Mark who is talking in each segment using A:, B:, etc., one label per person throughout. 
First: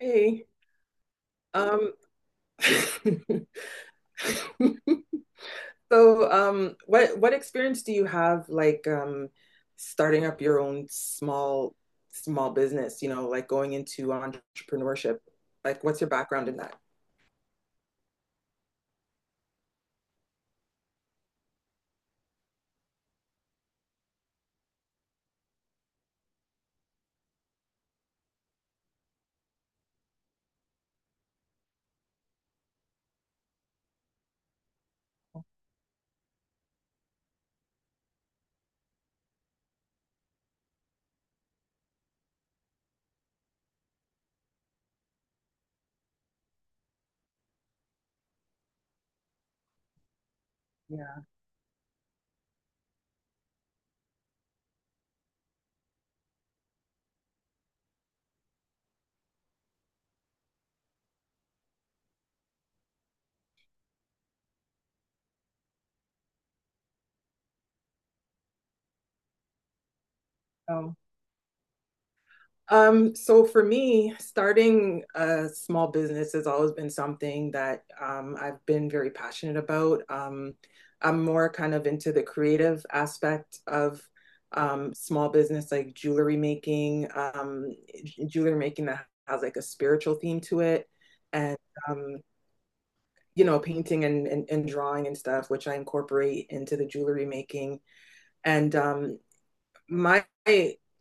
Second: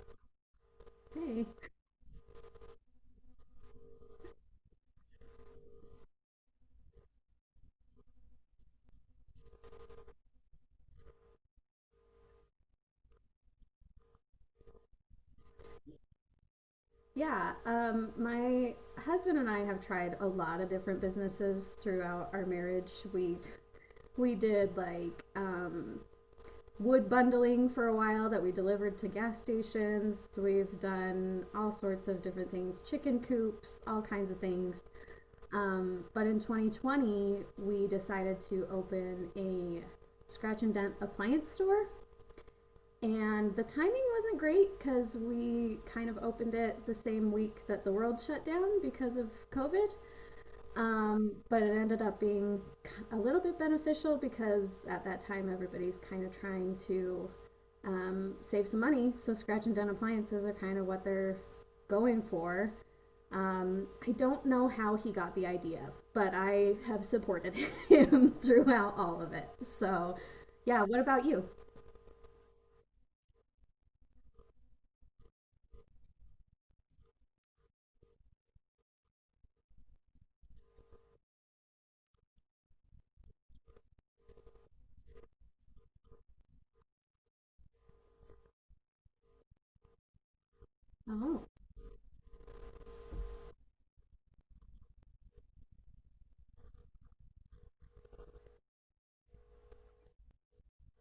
A: Hey,
B: Hey.
A: um, so what experience do you have like starting up your own small business? Like going into entrepreneurship. Like, what's your background in that?
B: Yeah, my husband and I have tried a lot of different businesses throughout our marriage. We did wood bundling for a while that we delivered to gas stations. We've done all sorts of different things, chicken coops, all kinds of things. But in 2020, we decided to open a scratch and dent appliance store. And the timing wasn't great because we kind of opened it the same week that the world shut down because of COVID.
A: Yeah.
B: But it ended up being a little bit beneficial because at that time everybody's kind of trying to save some money. So scratch and dent appliances are kind of what they're going for. I don't know how he got the idea, but I have supported him throughout all of it. So, yeah,
A: Oh.
B: what about you?
A: So for me, starting a small business has always been something that I've been very passionate about. I'm more kind of into the creative aspect of small business, like jewelry making that has like a spiritual theme to it,
B: Oh,
A: and um, painting and drawing and stuff, which I incorporate into the jewelry making. And my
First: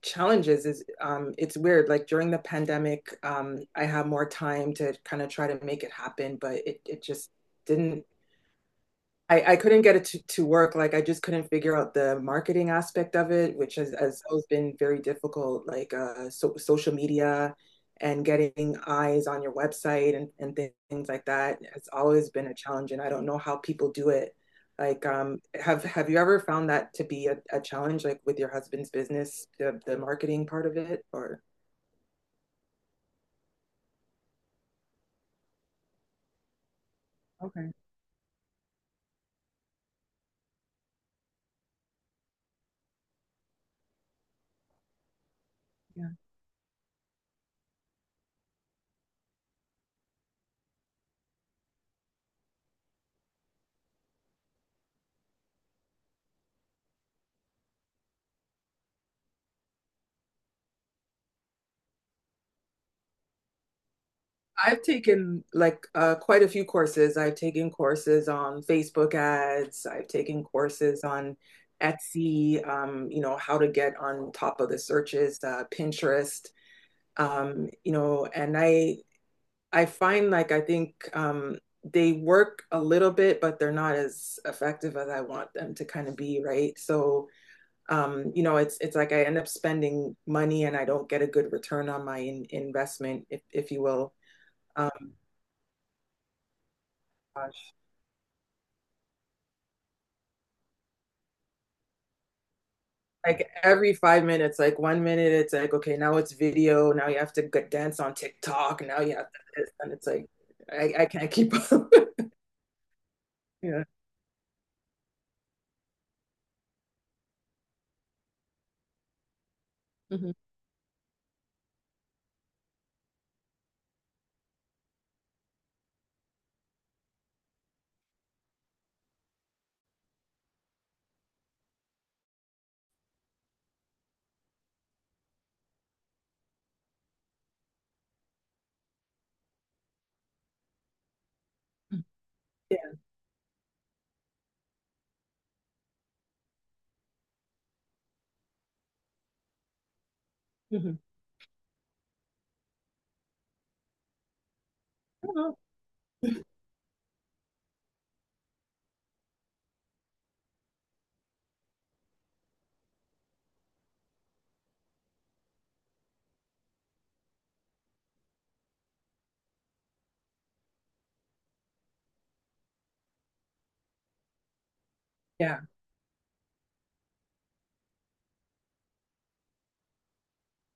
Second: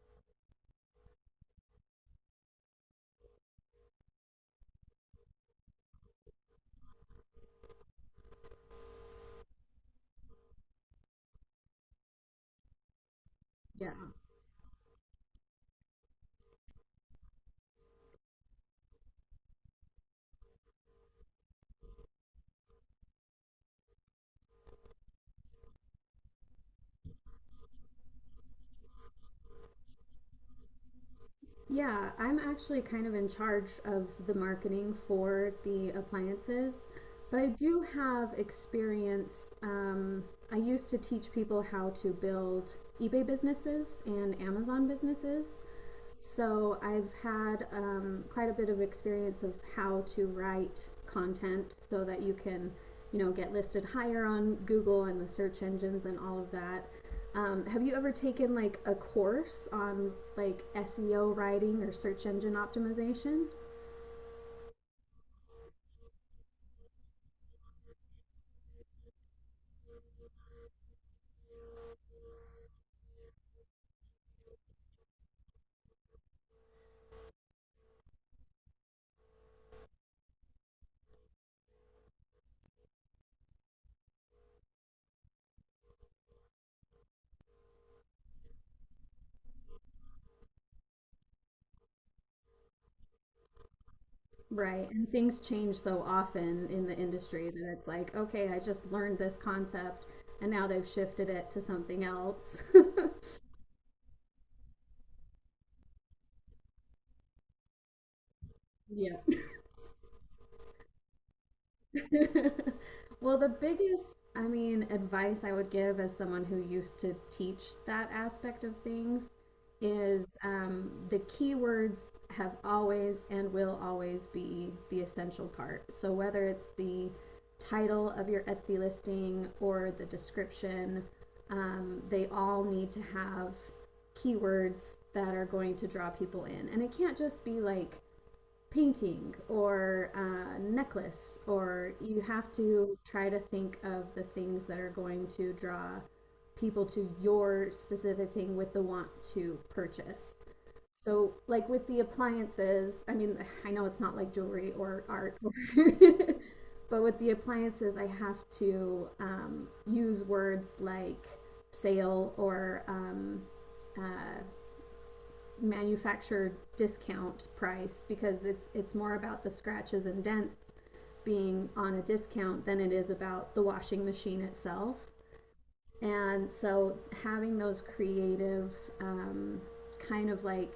A: challenges is it's weird. Like during the pandemic, I had more time to kind of try to make it happen, but it just didn't. I couldn't get it to work. Like I just couldn't figure out the marketing aspect of it, which has,
B: yeah.
A: has always been very difficult, like so, social media and getting eyes on your website and things like that. It's always been a challenge, and I don't know how people do it. Like, have you ever found that to be a challenge, like with your husband's business, the marketing part of it, or?
B: Yeah, I'm actually kind of in charge of the marketing for the appliances, but I
A: Okay,
B: do have experience. I used to teach people how to build eBay businesses and Amazon businesses.
A: yeah.
B: So I've had quite a bit of experience of how to write content so that you can, get listed higher on Google and the search engines and all of that. Have you ever taken like a course on like SEO writing or search engine optimization?
A: I've taken like quite a few courses. I've taken courses on Facebook ads. I've taken courses on Etsy, how to get on top of the searches, Pinterest, and I find like I think they work a little bit, but they're not as effective as I want them to kind of be, right? So, it's like I end up spending money and I don't get a good return on my in investment, if you will.
B: Right. And things change so often in the industry
A: Um,
B: that it's like, okay, I just learned this concept and now they've shifted it to something else.
A: Like every 5 minutes, like one minute, it's like, okay, now it's video. Now you have to go dance on TikTok. Now
B: Yeah.
A: you have to this. And it's like, I can't keep up.
B: Well, the
A: Yeah.
B: biggest, I mean, advice I would give as someone who used to teach that aspect of things is
A: Mhm.
B: the keywords have always and will always be the essential part. So whether it's the title of your Etsy listing or the description, they all need to have keywords that are going to draw people in. And it can't just be like painting or a necklace, or you have
A: Yeah.
B: to try to think of the things that are going to draw people to your specific thing with the want to purchase.
A: Mhm.
B: So, like with the appliances, I mean, I know it's not like jewelry or art,
A: Oh,
B: but with the appliances, I have to use words like sale or uh, Manufactured discount price because it's more about the scratches and dents being on a discount than it is about the washing machine itself.
A: yeah.
B: And so having those creative um, kind of like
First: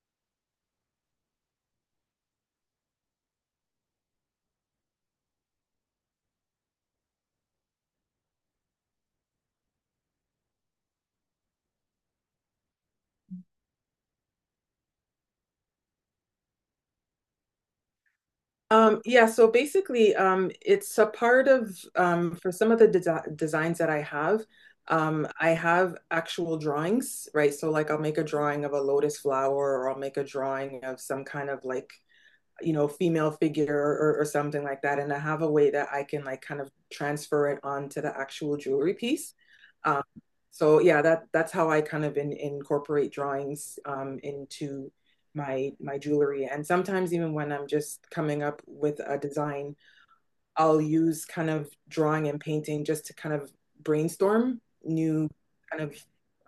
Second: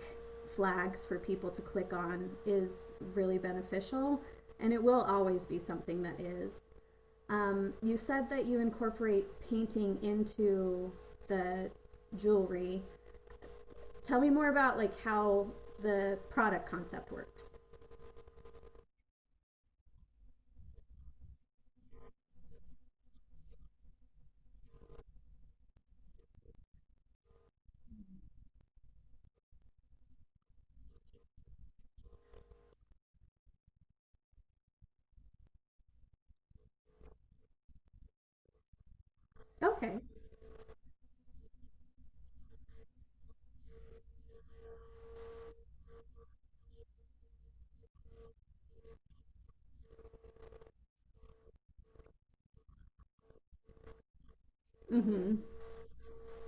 B: flags for people to click on is really beneficial and it will always be something that is. You said that you incorporate painting into the jewelry. Tell me more about like how the product concept works.
A: Yeah, so basically, it's a part of for some of the designs that I have actual drawings, right? So like I'll make a drawing of a lotus flower or I'll make a drawing of some kind of like female figure or something like that and I have a way that I can like kind of transfer it onto the actual jewelry piece.
B: Okay.
A: um, so yeah, that's how I kind of incorporate drawings into my jewelry, and sometimes even when I'm just coming up with a design, I'll use kind of drawing and painting just to kind of brainstorm new
B: Mm-hmm.
A: kind of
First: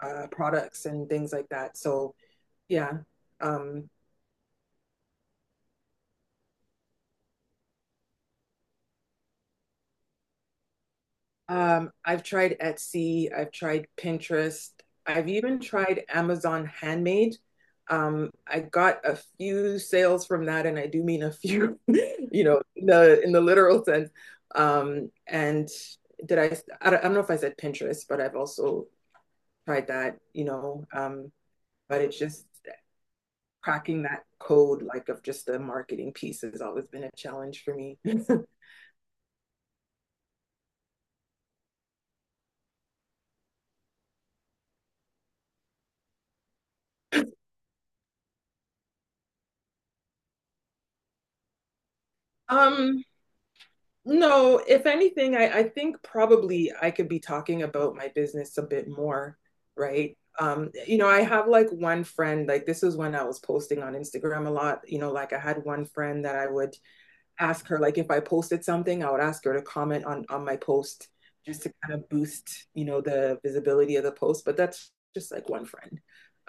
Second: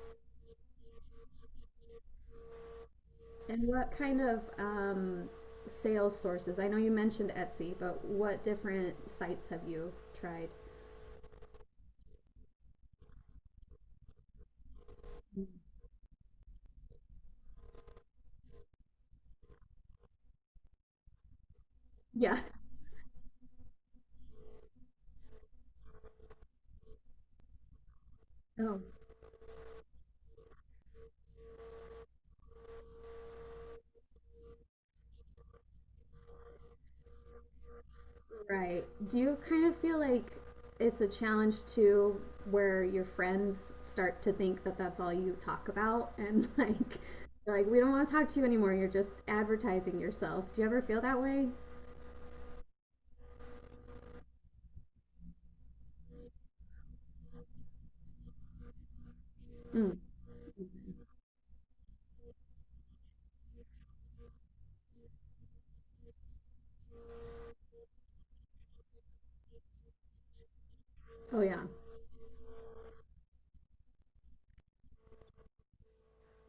A: products and things like that, so yeah.
B: And
A: um,
B: what kind of sales sources? I know you mentioned Etsy, but what different sites have you tried?
A: I've tried Etsy, I've tried Pinterest, I've even tried Amazon Handmade. I got a few sales from that, and I do mean a few,
B: Yeah.
A: in the literal sense. Um, and did I, I don't know if I said Pinterest, but I've
B: Oh,
A: also tried that, but it's just cracking that code like of just the marketing piece has always been a challenge for me.
B: right. Do you kind of feel like it's a challenge too, where your friends start to think that that's all you talk about, and like, they're like we don't want to talk to you anymore. You're just advertising yourself. Do you ever feel that way?
A: Um, No, if anything, I think probably I could be talking about my business a bit more, right? I have like one friend, like this is when I was posting on Instagram a lot, like I had one friend that I would ask her, like if I posted something, I would ask her to comment on my post
B: Oh
A: just
B: yeah.
A: to kind of boost, the visibility of the post. But that's just like one friend.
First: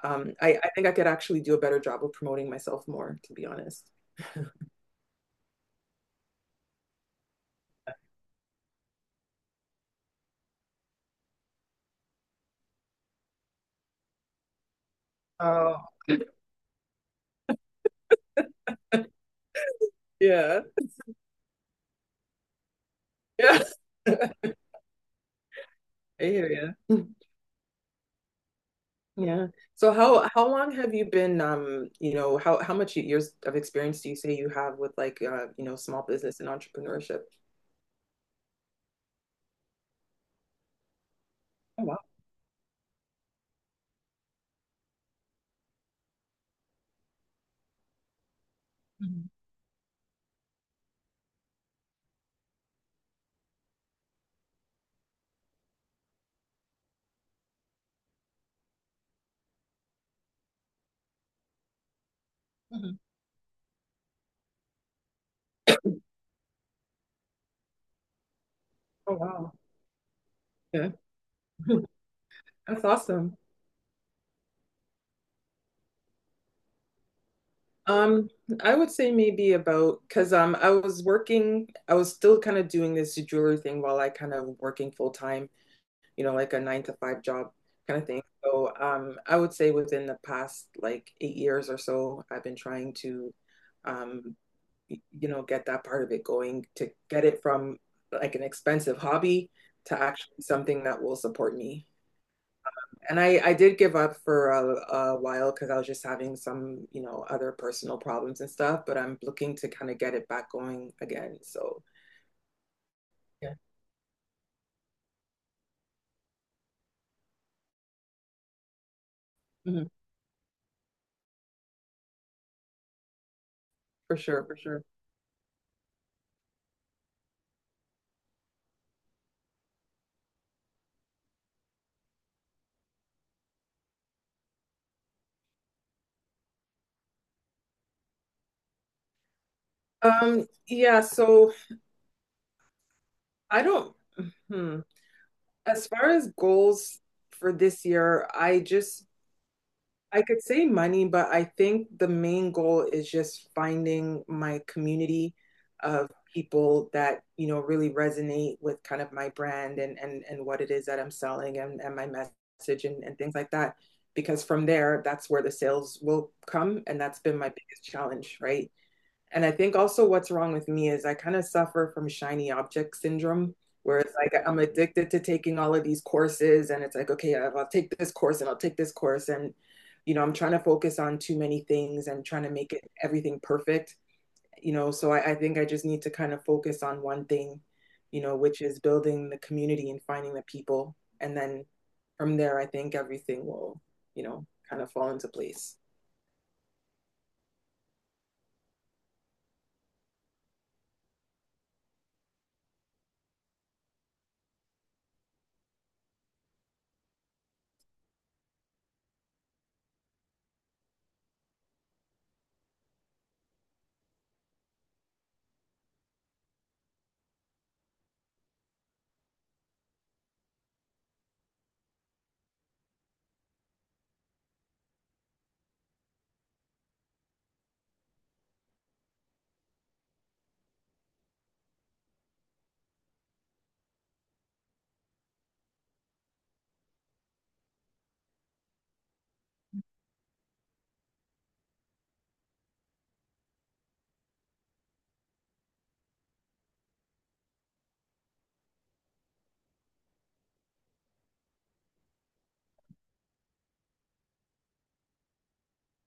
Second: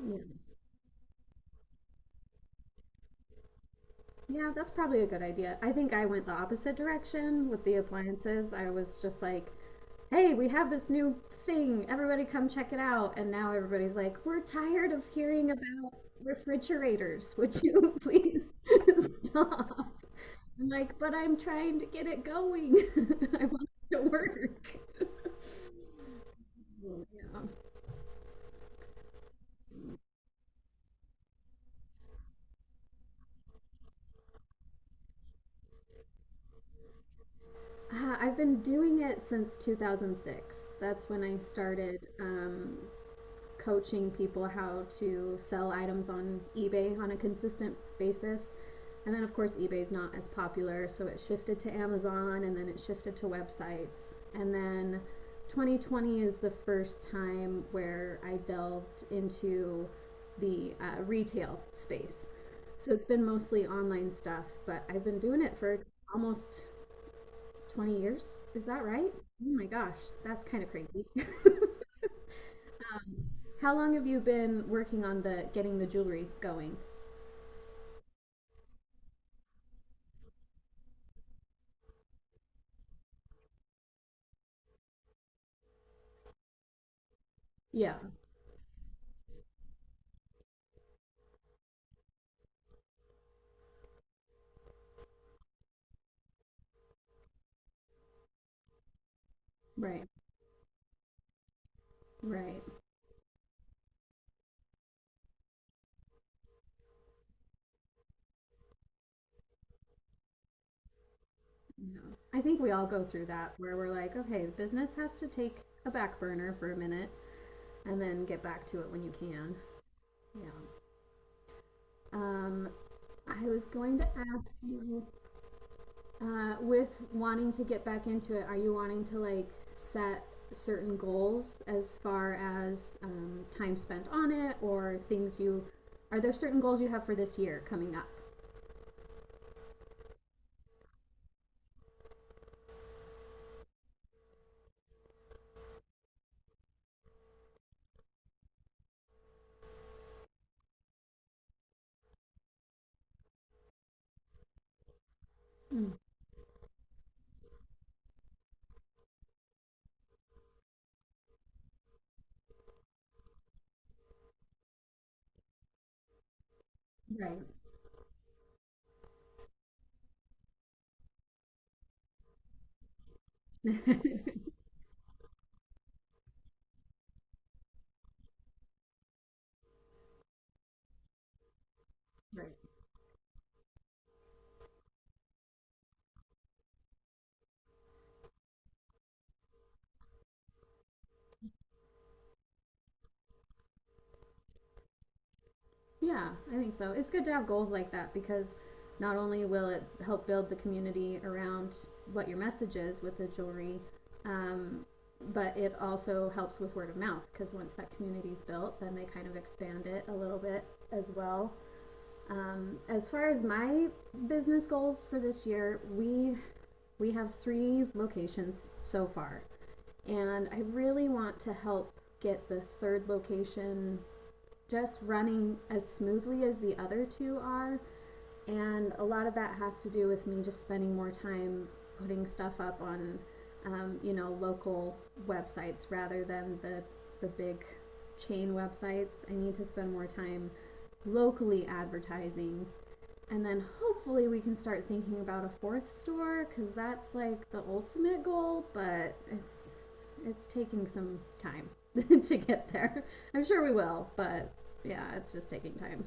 B: Yeah.
A: I think I could actually do a better job of promoting myself more, to be honest.
B: Yeah, that's probably a good idea. I think I went the opposite direction with the appliances. I was just like, hey, we have this new thing. Everybody come check it out. And now everybody's like, we're tired of hearing
A: Oh,
B: about refrigerators. Would you please stop?
A: yeah.
B: I'm like, but I'm trying to get it going. I
A: Yeah.
B: want it to work.
A: I hear you.
B: Yeah.
A: Yeah. So how long have you been how much years of experience do you say you have with like small business and entrepreneurship?
B: I've been doing it since 2006. That's when I
A: Oh wow.
B: started coaching people how to sell items on eBay on a consistent basis. And then,
A: Mhm.
B: of course, eBay's not as popular, so it shifted to Amazon and then it shifted to websites. And then 2020 is the first time where I delved into the retail space. So
A: Mhm.
B: it's been mostly online stuff, but I've been doing it for almost 20 years. Is that right?
A: Oh
B: Oh
A: wow.
B: my gosh, that's kind of
A: Yeah.
B: crazy.
A: That's awesome.
B: How long have you been working on the getting the jewelry going?
A: Um, I would say maybe about because I was working, I was still kind of doing this jewelry thing while I kind of working full time. You know, like a nine to five job
B: Yeah,
A: kind of thing. So I would say within the past like 8 years or so, I've been trying to, um, get that part of it going, to get it from like an expensive hobby to
B: right,
A: actually something that will support me.
B: right.
A: And I did give up for a while because I was just having some, other personal problems and stuff, but I'm looking to kind of get it back going again. So,
B: No. I think we all go through
A: yeah.
B: that where we're like, okay, business has to take a back burner for a minute and then get back to it when you can.
A: Mhm.
B: Yeah. Um, I was going to
A: For sure,
B: ask
A: for sure.
B: you, with wanting to get back into it, are you wanting to like set certain goals as far as time spent on it or things you, are there certain goals you have for this year coming up?
A: Yeah, so I don't. hmm. As far as goals for this year, I could say money, but I think the main goal is just finding my community
B: Mm.
A: of people that, really resonate with kind of my brand and what it is that I'm selling and my message and things like that. Because from there, that's where the sales will come. And that's been
B: Right.
A: my biggest challenge, right? And I think also what's wrong with me is I kind of suffer from shiny object syndrome, where it's like I'm addicted to taking all of these courses, and it's like, okay, I'll take this course and I'll take this course. And, I'm trying to focus on too many things and trying to make it everything perfect. So I think I just need to kind of focus on one thing, which is building the community and finding the people. And then from there, I think everything will, kind of fall into place.
B: Yeah, I think so. It's good to have goals like that because not only will it help build the community around what your message is with the jewelry, um, but it also helps with word of mouth because once that community's built, then they kind of expand it a little bit as well. As far as my business goals for this year, we have 3 locations so far, and I really want to help get the third location just running as smoothly as the other two are, and a lot of that has to do with me just spending more time putting stuff up on, local websites rather than the big chain websites. I need to spend more time locally advertising. And then hopefully we can start thinking about a fourth store because that's like the ultimate goal, but it's taking some time to get there. I'm sure we will, but yeah, it's just taking time.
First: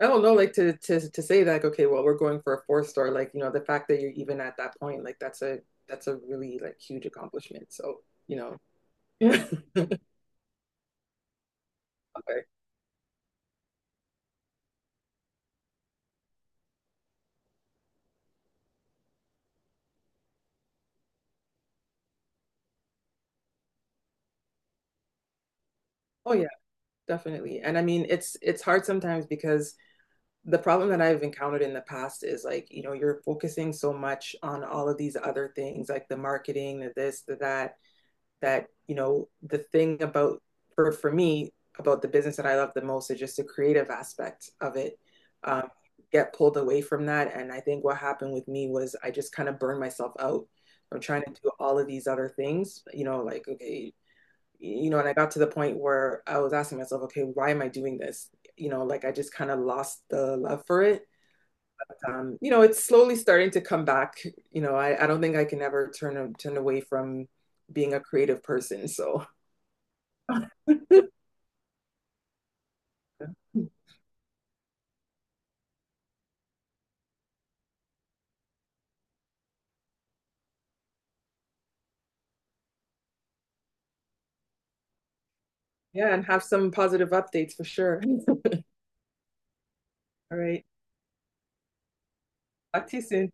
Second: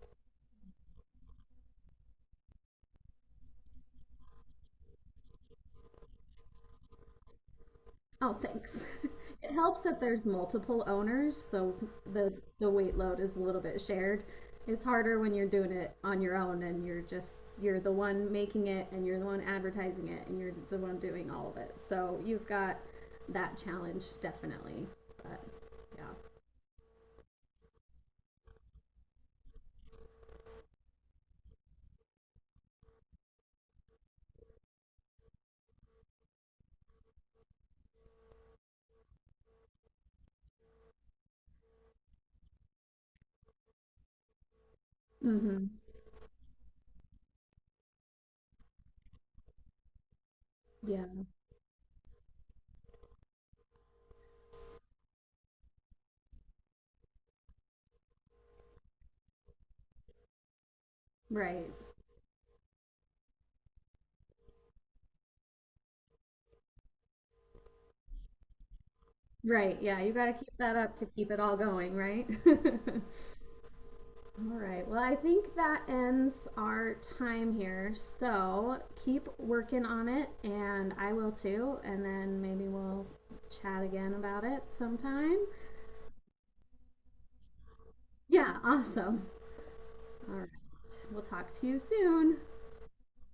A: I don't know, like to say that, like, okay, well, we're going for a four-star, like, the fact that you're even at that point, like that's a really like huge accomplishment. So, you
B: Oh,
A: know.
B: thanks. It helps that there's multiple owners, so the
A: Okay.
B: the weight load is a little bit shared. It's harder when you're doing it on your own and you're the one making it and you're the one advertising it and you're the one doing all of it. So you've got that challenge definitely. But yeah.
A: Oh yeah, definitely. And I mean, it's hard sometimes because the problem that I've encountered in the past is like, you're focusing so much on all of these other things, like the marketing, the this, the that, that the thing about for me about the business that I love the most is just the creative aspect of it. Um,
B: Mhm.
A: get pulled away from that, and I think what happened with me was I just kind of burned myself out. I'm trying
B: Yeah.
A: to do all of these other things, like okay, and I got to the point where I was asking myself, okay, why am I doing this? Like I just kind of lost the love for it.
B: Right.
A: It's slowly starting to come back. I don't think I can ever turn away from being a creative person. So
B: Right. Yeah, you got to keep that up to keep it all going, right? All right. Well, I think that ends our time here. So keep working on it, and I will too. And then maybe we'll chat again about it sometime.
A: yeah, and have some positive updates for sure.
B: Yeah, awesome. All
A: All
B: right.
A: right.
B: We'll talk to you soon.
A: Talk to you soon.